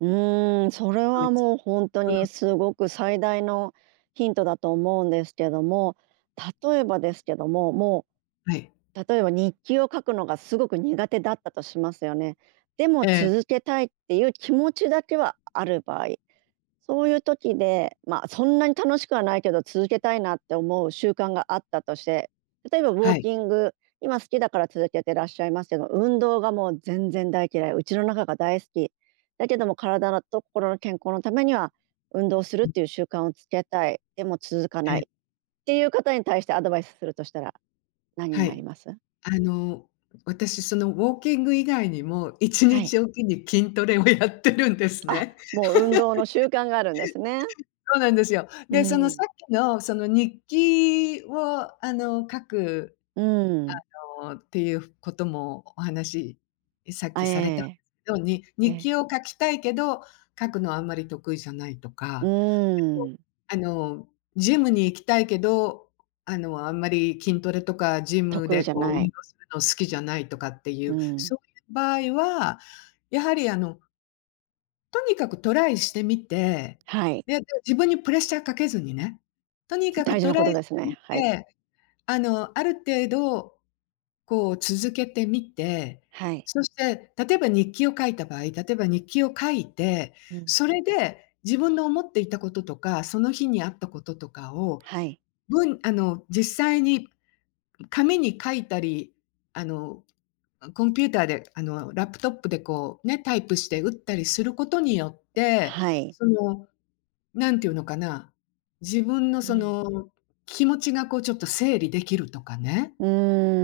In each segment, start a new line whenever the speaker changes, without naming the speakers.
うーん、それ
グッ
は
ズ、
もう本当
う
に
ん。
すごく最大のヒントだと思うんですけども。例えばですけども、も
はい。
う、例えば日記を書くのがすごく苦手だったとしますよね。でも
ええ。
続けたいっていう気持ちだけはある場合、そういう時で、ま、そんなに楽しくはないけど続けたいなって思う習慣があったとして、例えばウォ
は
ー
い。
キング、今好きだから続けてらっしゃいますけど、運動がもう全然大嫌い、家の中が大好き。だけども体と心の健康のためには、運動するっ
うん。
ていう習慣をつけたい、でも続か
え
な
え。
いっていう方に対してアドバイスするとしたら何に
は
なり
い。
ます？
あの私そのウォーキング以外にも、いち
は
に
い。
ちおきに筋トレをやってるんです
あ、
ね。
もう運動の習慣があるんですね。
そうなんですよ。
う
で、そのさ
ん。
っきのその日記をあの書く、
うん。
あのっていうこともお話さっ
あ、
き
え
された
え。
ように、
え
日
え。
記を書きたいけど、書くのはあんまり得意じゃないと
う
か、結構、
ーん。
あのジムに行きたいけど、あのあんまり筋トレとかジム
得意
で
じゃ
こう
な
運
い。
動するの好きじゃないとかってい
う
う、
ん。
そういう場合は、やはりあのとにかくトライしてみて、
はい。
で、自分にプレッシャーかけずにね、とにかく
大事
ト
なこ
ライ
と
して
です
み
ね。はい。
て、あの、ある程度こう続けてみて、
はい。
そして、例えば日記を書いた場合、例えば日記を書いて、
うん。
それで、自分の思っていたこととか、その日にあったこととかを、
はい。
ぶんあの実際に紙に書いたり、あのコンピューターで、あのラップトップでこうね、タイプして打ったりすることによって、
はい。
その何ていうのかな、自分の
う
そ
ん。
の気持ちがこうちょっと整理できるとかね、
う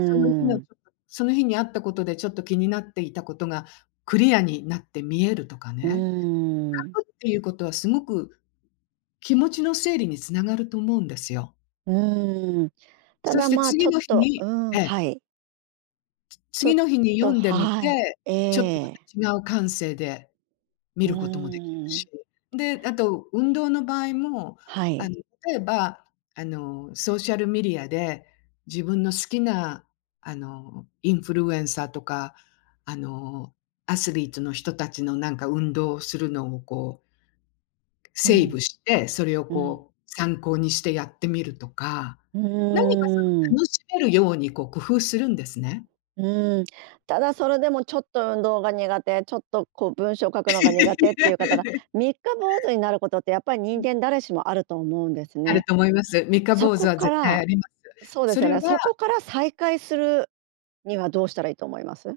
その日の
ん。
その日にあったことでちょっと気になっていたことがクリアになって見えるとか
う
ね。
ーん。
書くっていうことはすごく気持ちの整理につながると思うんですよ。
うーん。た
そ
だ
して
ま、ち
次
ょっ
の日
と
に
うん、
ええ。
はい。
つ
ちょ
次
っ
の日に
と
読んでみ
はい、
て、ちょっと
ええ。
また違う感性で見
う
ることもできる
ー
し。
ん。
で、あと、運動の場合も、
は
あの
い。
例えば、あの、ソーシャルメディアで自分の好きなあのインフルエンサーとかあの、アスリートの人たちのなんか運動をするのをこう
う
セーブ
ん。
して、それを
うん。
こう参考にしてやってみるとか、
う
何かそ
ー
の
ん。
楽しめるようにこう工夫するんですね。
うん、ただそれでもちょっと運動が苦手、ちょっとこう文章書くのが苦手っていう方が、三日坊主になることってやっぱり
う
人
ん。
間誰しもあると思うんです
ある
ね。
と思います。三日
そ
坊主
こ
は
か
絶対
ら
あります。
そうで
そ
すよ
れ
ね、
は
そこから再開するにはどうしたらいいと思います？